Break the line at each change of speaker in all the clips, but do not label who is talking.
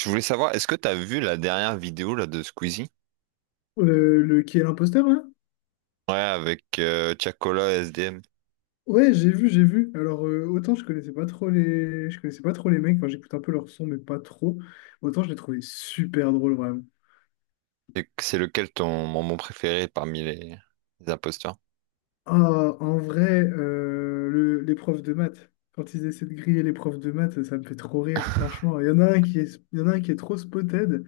Je voulais savoir, est-ce que t'as vu la dernière vidéo là de Squeezie?
Le Qui est l'imposteur là?
Ouais, avec Tiakola et SDM.
Ouais, j'ai vu, j'ai vu. Alors autant je connaissais pas trop les mecs. Enfin, j'écoute un peu leur son, mais pas trop. Autant je les trouvais super drôles vraiment.
C'est lequel ton moment préféré parmi les imposteurs?
Ah, en vrai, les profs de maths. Quand ils essaient de griller les profs de maths, ça me fait trop rire, franchement. Il y en a un qui est trop spotted.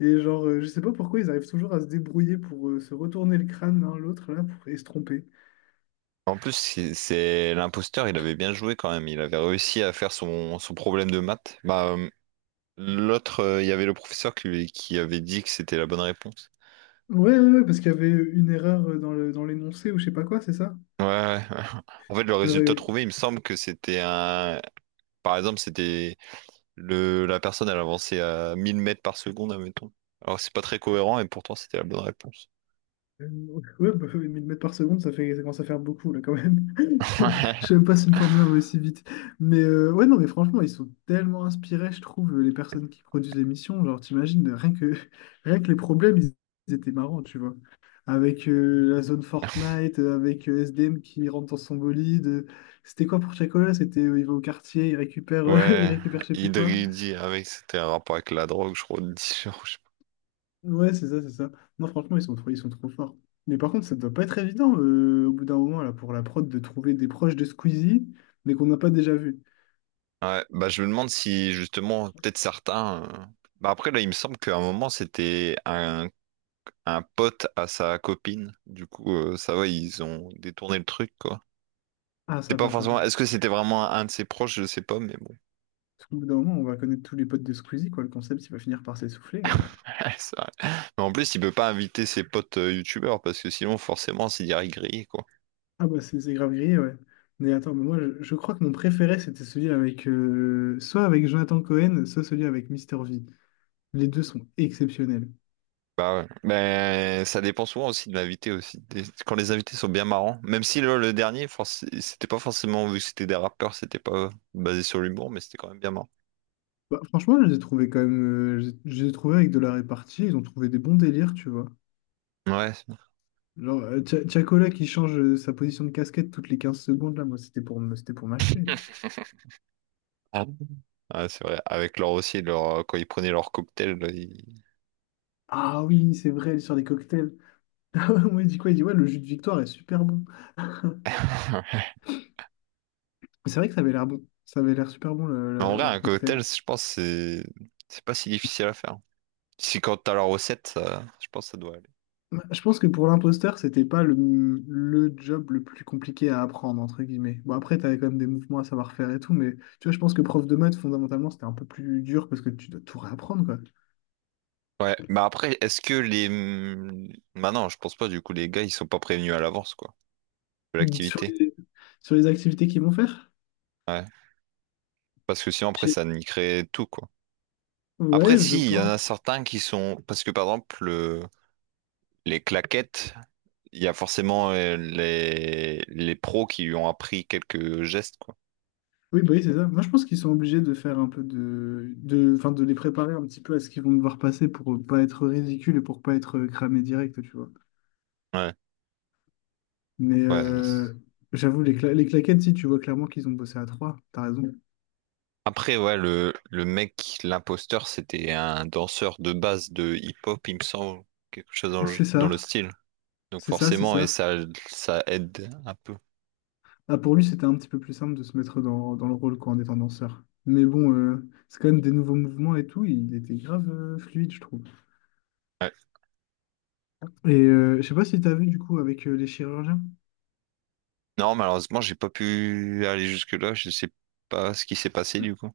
Et genre, je sais pas pourquoi ils arrivent toujours à se débrouiller pour se retourner le crâne l'un l'autre là et se tromper.
En plus, l'imposteur, il avait bien joué quand même. Il avait réussi à faire son problème de maths. Bah, l'autre, il y avait le professeur qui, qui avait dit que c'était la bonne réponse.
Ouais, ouais, ouais, parce qu'il y avait une erreur dans dans l'énoncé ou je sais pas quoi, c'est ça?
Ouais, ouais. En fait, le résultat
Euh,
trouvé, il me semble que c'était un. Par exemple, c'était... La personne, elle avançait à 1000 mètres par seconde, admettons. Alors, c'est pas très cohérent et pourtant, c'était la bonne réponse.
Euh, Ouais, bah, oui, 1000 mètres par seconde, ça commence à faire beaucoup là quand même. Je sais même pas si une Formule 1 va aussi vite. Mais ouais, non, mais franchement, ils sont tellement inspirés, je trouve, les personnes qui produisent l'émission. Genre, t'imagines, rien que les problèmes, ils étaient marrants, tu vois. Avec la zone Fortnite, avec S D M qui rentre dans son bolide. C'était quoi pour Chacola? C'était il va au quartier, il récupère, il
Ouais,
récupère je sais plus quoi.
Idridi avec, c'était un rapport avec la drogue, je crois, de dealer, je sais
Ouais, c'est ça, c'est ça. Non, franchement, ils sont trop forts. Mais par contre, ça doit pas être évident au bout d'un moment là, pour la prod de trouver des proches de Squeezie, mais qu'on n'a pas déjà vu.
pas. Ouais, bah je me demande si justement, peut-être certains. Bah après, là, il me semble qu'à un moment, c'était un pote à sa copine. Du coup, ça va, ils ont détourné le truc, quoi.
Ah,
C'était
ça
pas
va, ça va.
forcément. Est-ce que c'était vraiment un de ses proches? Je sais pas, mais.
Parce qu'au bout d'un moment, on va connaître tous les potes de Squeezie, quoi. Le concept, il va finir par s'essouffler.
C'est vrai. Mais en plus, il peut pas inviter ses potes youtubeurs parce que sinon, forcément, c'est direct grillé, quoi.
Ah, bah, c'est grave grillé, ouais. Mais attends, mais moi, je crois que mon préféré, c'était celui avec. Soit avec Jonathan Cohen, soit celui avec Mister V. Les deux sont exceptionnels.
Bah ouais. Mais ça dépend souvent aussi de l'invité aussi. Quand les invités sont bien marrants, même si le dernier, c'était pas forcément vu que c'était des rappeurs, c'était pas basé sur l'humour, mais c'était quand même bien marrant.
Bah, franchement, je les ai trouvés quand même. Je les ai trouvés avec de la répartie. Ils ont trouvé des bons délires, tu vois.
Ouais, c'est
Genre, Tchakola qui change sa position de casquette toutes les 15 secondes, là, moi, c'était c'était pour m'achever.
ah bon. Ouais, c'est vrai. Avec leur aussi, leur, quand ils prenaient leur cocktail, là,
Ah oui, c'est vrai, elle est sur des cocktails. Moi, il dit quoi? Il dit, ouais, le jus de victoire est super bon. Mais c'est vrai que ça avait l'air bon. Ça avait l'air super bon,
Mais en vrai,
leur
un
cocktail.
cocktail, je pense, c'est pas si difficile à faire. Si quand t'as la recette, je pense que ça doit aller.
Ouais, je pense que pour l'imposteur, c'était pas le job le plus compliqué à apprendre, entre guillemets. Bon, après, t'avais quand même des mouvements à savoir faire et tout, mais tu vois, je pense que prof de maths, fondamentalement, c'était un peu plus dur parce que tu dois tout réapprendre, quoi.
Ouais, mais après, est-ce que les... bah non, je pense pas, du coup, les gars, ils sont pas prévenus à l'avance, quoi, de
Sur
l'activité.
les, sur les activités qu'ils vont faire?
Ouais. Parce que sinon, après,
Je-
ça niquerait tout, quoi. Après,
Ouais, je
si, il
peux.
y en a certains qui sont... Parce que, par exemple, les claquettes, il y a forcément les pros qui lui ont appris quelques gestes, quoi.
Oui, bah oui, c'est ça. Moi, je pense qu'ils sont obligés de faire un peu enfin, de les préparer un petit peu à ce qu'ils vont devoir passer pour pas être ridicule et pour pas être cramé direct, tu vois.
Ouais,
Mais
ouais.
j'avoue, les claquettes, si tu vois clairement qu'ils ont bossé à trois, t'as raison.
Après, ouais, le mec, l'imposteur, c'était un danseur de base de hip-hop, il me semble, quelque chose dans le
C'est
dans le
ça,
style. Donc
c'est ça, c'est
forcément, et
ça.
ça aide un peu.
Ah, pour lui, c'était un petit peu plus simple de se mettre dans le rôle quoi, en étant danseur. Mais bon, c'est quand même des nouveaux mouvements et tout. Il était grave fluide, je trouve.
Ouais.
Et je sais pas si t'as vu du coup avec les chirurgiens.
Non, malheureusement, j'ai pas pu aller jusque-là. Je sais pas ce qui s'est passé du coup.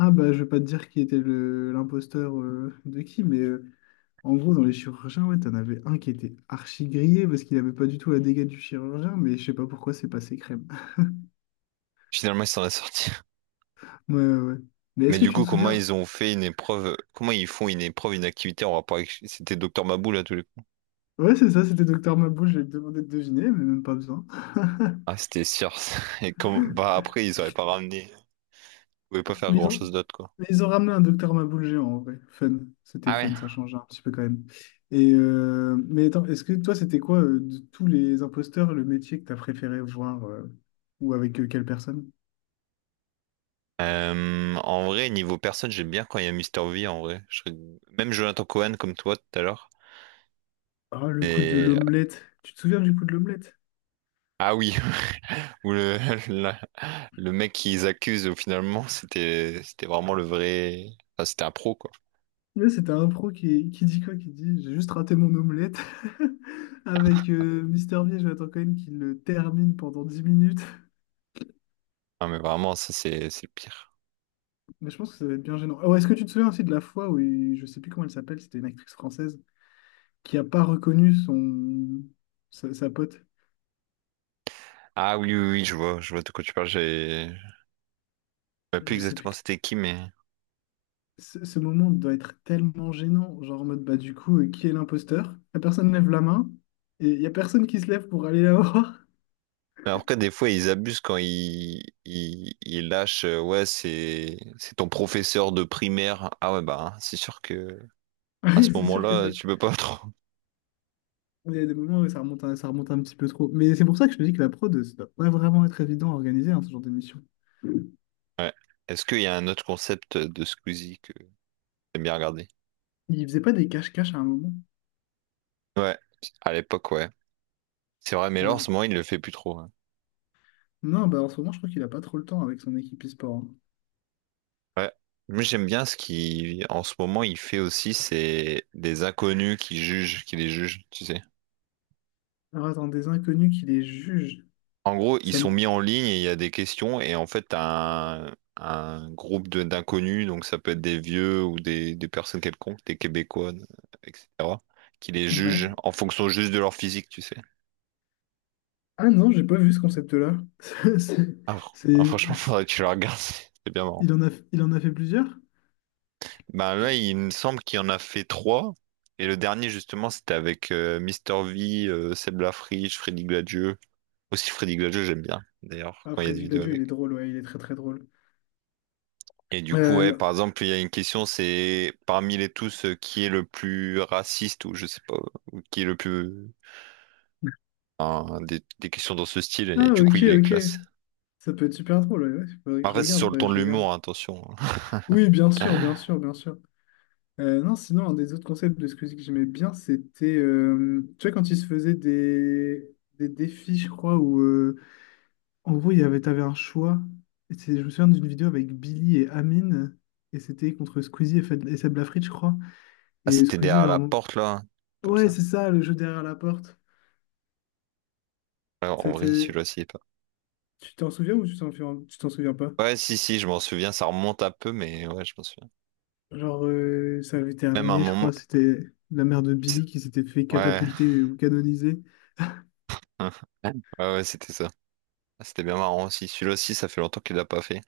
Ah bah je vais pas te dire qui était le l'imposteur de qui, mais en gros dans les chirurgiens, ouais, t'en avais un qui était archi grillé parce qu'il avait pas du tout la dégâts du chirurgien, mais je sais pas pourquoi c'est passé crème.
Finalement, ils s'en est sorti.
Ouais, ouais, ouais. Mais
Mais
est-ce que
du
tu
coup,
te
comment
souviens?
ils ont fait une épreuve? Comment ils font une épreuve, une activité en rapport avec... C'était Docteur Mabou là tous les coups.
Ouais, c'est ça, c'était Docteur Maboul, je vais te demander de deviner, mais même pas besoin.
Ah, c'était Circe. Et comme bah après, ils auraient pas ramené. Ils pouvaient pas faire
Mais ils ont,
grand-chose d'autre quoi.
mais ils ont ramené un Docteur Maboul géant en vrai. Fun, c'était
Ah ouais.
fun, ça change un petit peu quand même. Et mais attends, est-ce que toi c'était quoi de tous les imposteurs le métier que t'as préféré voir ou avec quelle personne?
En vrai, niveau personne, j'aime bien quand il y a Mister V en vrai. Même Jonathan Cohen comme toi tout à l'heure.
Ah, le coup de
Et
l'omelette. Tu te souviens du coup de l'omelette?
Ah oui, où la- le mec qu'ils accusent finalement, c'était vraiment le vrai. Enfin, c'était un pro quoi.
Là, c'était un pro qui dit quoi? Qui dit, j'ai juste raté mon omelette avec Mister V et Jonathan Cohen qui le termine pendant 10 minutes.
Ah mais vraiment, ça c'est le pire.
Mais je pense que ça va être bien gênant. Oh, est-ce que tu te souviens aussi de la fois où, je sais plus comment elle s'appelle, c'était une actrice française qui a pas reconnu son sa pote.
Ah oui, oui, oui, je vois de quoi tu parles. J'ai Je me rappelle plus
Je sais plus.
exactement c'était qui, mais.
Ce moment doit être tellement gênant, genre en mode bah du coup, qui est l'imposteur? La personne lève la main et il y a personne qui se lève pour aller la voir.
Mais après, des fois, ils abusent quand ils lâchent. Ouais, c'est ton professeur de primaire. Ah ouais, bah, hein, c'est sûr que
Ah
à ce
Oui, c'est sûr que ça.
moment-là, tu peux pas trop.
Il y a des moments où ça remonte, ça remonte un petit peu trop. Mais c'est pour ça que je te dis que la prod, ça doit pas vraiment être évident à organiser, hein, ce genre d'émission.
Ouais. Est-ce qu'il y a un autre concept de Squeezie que t'aimes bien regarder?
Il faisait pas des cache-cache à un moment.
Ouais, à l'époque, ouais. C'est vrai, mais là, en
avec-
ce moment, il ne le fait plus trop, hein.
Non, bah en ce moment, je crois qu'il a pas trop le temps avec son équipe e-sport, hein.
Ouais. Moi, j'aime bien ce qu'il, en ce moment, il fait aussi, c'est des inconnus qui jugent, qui les jugent, tu sais.
Alors attends, des inconnus qui les jugent.
En gros, ils
Ça
sont
me-
mis en ligne et il y a des questions, et en fait, t'as un d'inconnus, donc ça peut être des vieux ou des personnes quelconques, des Québécois, etc., qui les jugent
Ouais.
en fonction juste de leur physique, tu sais.
Ah non, j'ai pas vu ce concept-là. C'est. c'est-
Ah, ah, franchement,
c'est- c'est-
faudrait que tu le regardes, c'est bien marrant.
il en a fait plusieurs?
Bah là, il me semble qu'il en a fait trois. Et le dernier, justement, c'était avec Mister V, Seb Lafriche, Freddy Gladieux. Aussi, Freddy Gladieux, j'aime bien, d'ailleurs,
Ah,
quand il y a des
Freddy
vidéos
Gladio, il
avec.
est drôle, ouais, il est très très drôle.
Et du coup, ouais,
Euh,
par exemple, il y a une question, c'est parmi les tous, qui est le plus raciste ou je sais pas, ou qui est le plus... enfin, des questions dans ce style, et
Ah,
du coup,
ok,
il les
ok.
classe.
Ça peut être super drôle, ouais, ouais. Faudrait que je
Après, c'est
regarde,
sur le
faudrait
ton
que
de
je regarde.
l'humour, hein, attention.
Oui, bien sûr, bien sûr, bien sûr. Non, sinon, un des autres concepts de Squeezie que j'aimais bien, c'était, tu vois, quand il se faisait des défis, je crois, où, en gros, t'avais un choix. Je me souviens d'une vidéo avec Billy et Amine, et c'était contre Squeezie et Seb Lafrite, je crois.
Ah,
Et
c'était
Squeezie,
derrière
genre,
la porte, là, hein, comme
ouais,
ça.
c'est ça, le jeu derrière la porte.
Alors, en
Ça
vrai,
te-
celui-là, s'il est pas.
Tu t'en souviens ou tu t'en souviens pas?
Ouais, si, si, je m'en souviens, ça remonte un peu, mais ouais, je m'en souviens.
Genre, ça avait
Même un
terminé, je
moment.
crois, c'était la mère de
c'est-
Billy qui s'était fait
Ouais,
catapulter ou canoniser.
ouais, ouais, c'était ça. Ah, c'était bien marrant aussi. Celui-là aussi, ça fait longtemps qu'il l'a pas fait.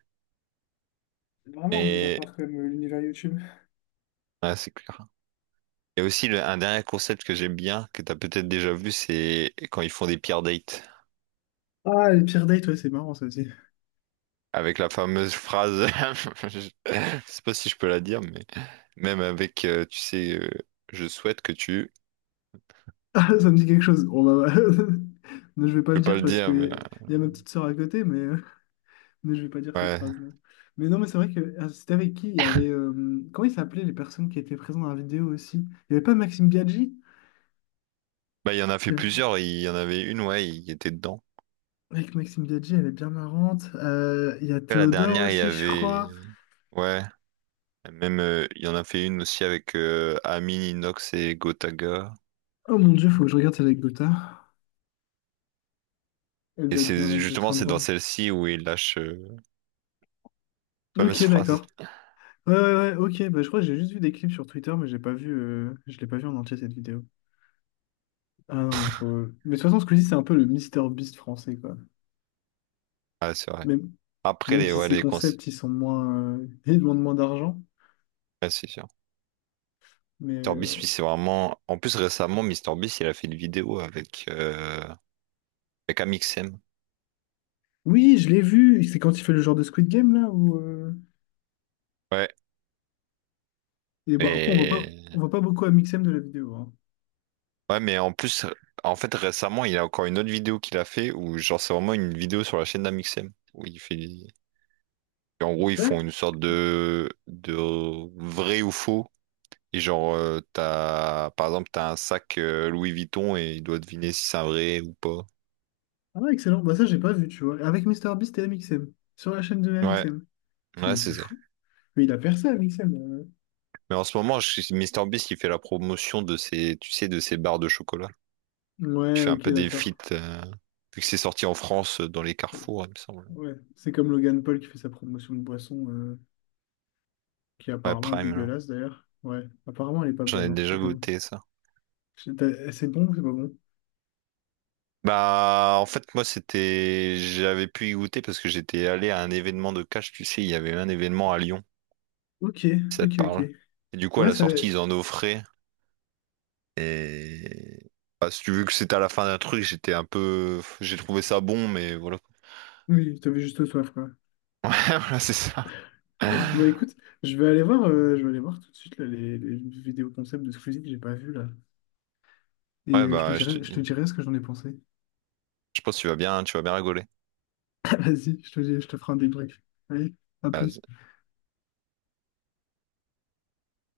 Vraiment un monde à
Mais
part comme l'univers YouTube.
ouais, c'est clair. Et aussi, un dernier concept que j'aime bien, que t'as peut-être déjà vu, c'est quand ils font des peer dates.
Ah, les pires dates, ouais, c'est marrant ça aussi.
Avec la fameuse phrase, je sais pas si je peux la dire, mais même avec, tu sais, je souhaite que tu.
Ah, ça me dit quelque chose. Bon, bah, bah, mais je vais pas
Je
le
peux pas le
dire parce
dire, mais
que y a ma petite sœur à côté, mais, mais je vais pas dire cette
ouais.
phrase, non. Mais non, mais c'est vrai que ah, c'était avec qui? Il y avait. Comment ils s'appelaient les personnes qui étaient présentes dans la vidéo aussi? Il y avait pas Maxime Biaggi?
Bah, il y en a fait
Il y avait-
plusieurs. Il y en avait une, ouais, il était dedans.
Avec Maxime Biaggi, elle est bien marrante. Il y a
Après, la
Théodore
dernière, il y
aussi, je
avait.
crois.
Ouais. Même, il y en a fait une aussi avec Amin, Inox et Gotaga.
Oh mon Dieu, faut que je regarde celle avec anecdote. Elle
Et
doit être bien,
c'est
elle doit être
justement,
fin
c'est dans
drôle.
celle-ci où il lâche la fameuse
Ok,
phrase.
d'accord. Ouais, ouais, ouais, ok. Bah, je crois que j'ai juste vu des clips sur Twitter, mais j'ai pas vu, je l'ai pas vu en entier cette vidéo. Ah non, mais faut. Mais de toute façon, Squeezie, c'est un peu le Mister Beast français, quoi.
Ouais, c'est vrai.
Même,
Après,
même
les,
si
ouais,
ses
les conseils.
concepts, ils sont moins. Ils demandent moins d'argent.
Ouais, c'est sûr.
Mais.
Mr Beast, lui,
euh,
c'est vraiment. En plus, récemment, Mr Beast, il a fait une vidéo avec Amixem.
Oui, je l'ai vu. C'est quand il fait le genre de Squid Game, là, où.
Ouais.
Et bah, après, on voit pas,
Et...
on voit pas beaucoup MXM de la vidéo, hein.
Ouais, mais en plus, en fait, récemment, il y a encore une autre vidéo qu'il a fait où, genre, c'est vraiment une vidéo sur la chaîne d'Amixem. Où il fait. En gros, ils
D'accord.
font une sorte de vrai ou faux. Et genre, t'as, par exemple, t'as un sac Louis Vuitton et il doit deviner si c'est un vrai ou pas.
Ah, excellent. Bah, ça, j'ai pas vu, tu vois. Avec Mister Beast et MXM. Sur la chaîne de
Ouais,
MXM.
ouais,
C'est
c'est
c'est
ça.
fou. Mais il a percé, MXM.
Mais en ce moment, je suis MrBeast qui fait la promotion de ces, tu sais, de ces barres de chocolat. Il
Ouais,
fait un
ok,
peu des
d'accord.
feats, vu que c'est sorti en France dans les carrefours, il me semble.
Ouais. C'est comme Logan Paul qui fait sa promotion de boisson, qui
Ouais,
apparemment est
Prime, là.
dégueulasse d'ailleurs. Ouais, apparemment elle est pas
J'en ai
bonne, hein, je te
déjà
convainc.
goûté ça.
C'est bon ou c'est pas bon?
Bah, en fait, moi, c'était, j'avais pu y goûter parce que j'étais allé à un événement de cash, tu sais, il y avait un événement à Lyon,
Ok,
si ça te
ok, ok.
parle. Et du coup, à
Ouais,
la
ça...
sortie, ils en offraient. Et bah, si tu veux que c'était à la fin d'un truc, j'étais un peu, j'ai trouvé ça bon, mais voilà.
Oui, t'avais juste soif, quoi.
Ouais, voilà, c'est ça. Ouais,
Bon, écoute, je vais aller voir tout de suite là, les vidéos concept de Squeezie que j'ai pas vu là. Et euh, je te
bah, je te
dirai, je
dis,
te dirai ce que j'en ai pensé.
je pense que tu vas bien rigoler.
Vas-y, je te ferai un débrief. Allez, à plus.
Vas-y.